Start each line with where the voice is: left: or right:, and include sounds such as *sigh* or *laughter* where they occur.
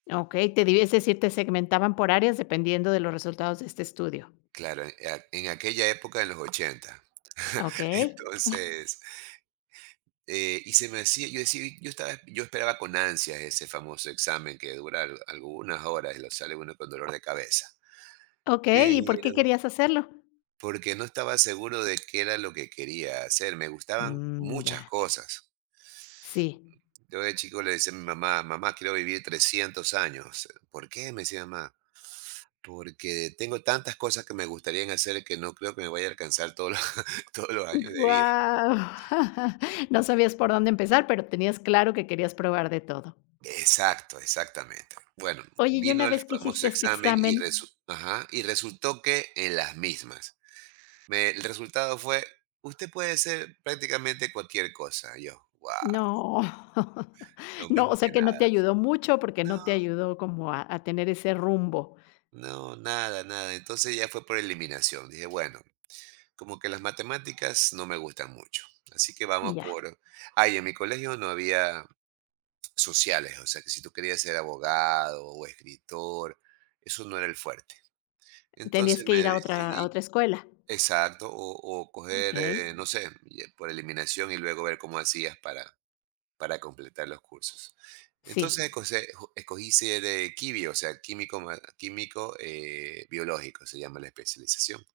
left: Okey, te divi es decir, te segmentaban por áreas dependiendo de los resultados de este estudio.
right: Claro e a, en aquella época en los 80. *chuckles*
left: Okey. *chuckles*
right: Entonces, eh, y se me decía, yo decía, yo estaba, yo esperaba con ansias ese famoso examen que dura al algunas horas, y lo sale uno con dolor de cabeza.
left: Okey,
right: Pero
left: ¿y por qué querías hacerlo?
right: porque no estaba seguro de qué era lo que quería hacer, me gustaban
left: Mm,
right: muchas
left: ya.
right: cosas.
left: Sí.
right: Yo de chico le decía a mi mamá: "Mamá, quiero vivir 300 años". "¿Por qué?", me decía mamá. "Porque tengo tantas cosas que me gustarían hacer que no creo que me vaya a alcanzar todos los todos los años de vida".
left: Guau. No sabías por dónde empezar pero tenías claro que querías probar de todo.
right: Exacto, exactamente. Bueno,
left: Oye, y una
right: vino el
left: vez que hiciste
right: famoso
left: este
right: examen, y
left: examen.
right: resu ajá, y resultó que en las mismas. Me, el resultado fue: "Usted puede ser prácticamente cualquier cosa". Y yo: "Guau".
left: No.
right: Lo
left: No, o
right: mismo
left: sea
right: que
left: que no
right: nadas.
left: te ayudó mucho, porque no
right: No.
left: te ayudó como a a tener ese rumbo.
right: No, nada, nada. Entonces, ya fue por eliminación. Dije: "Bueno, como que las matemáticas no me gustan mucho así que vamos
left: Ya.
right: por". Ah, y en mi colegio no había sociales. O sea que si tú querías ser abogado o escritor, eso no era el fuerte.
left: ¿Tenías
right: Entonces,
left: que ir
right: me
left: a otra a
right: decidí.
left: otra escuela?
right: Exacto, o o coger,
left: Okey.
right: eh, no sé, por eliminación y luego ver cómo hacías para para completar los cursos.
left: Sí.
right: Entonces escog escogí ser de "QUIBIO", o sea, químico ma químico, eh, biológico, se llama la especialización.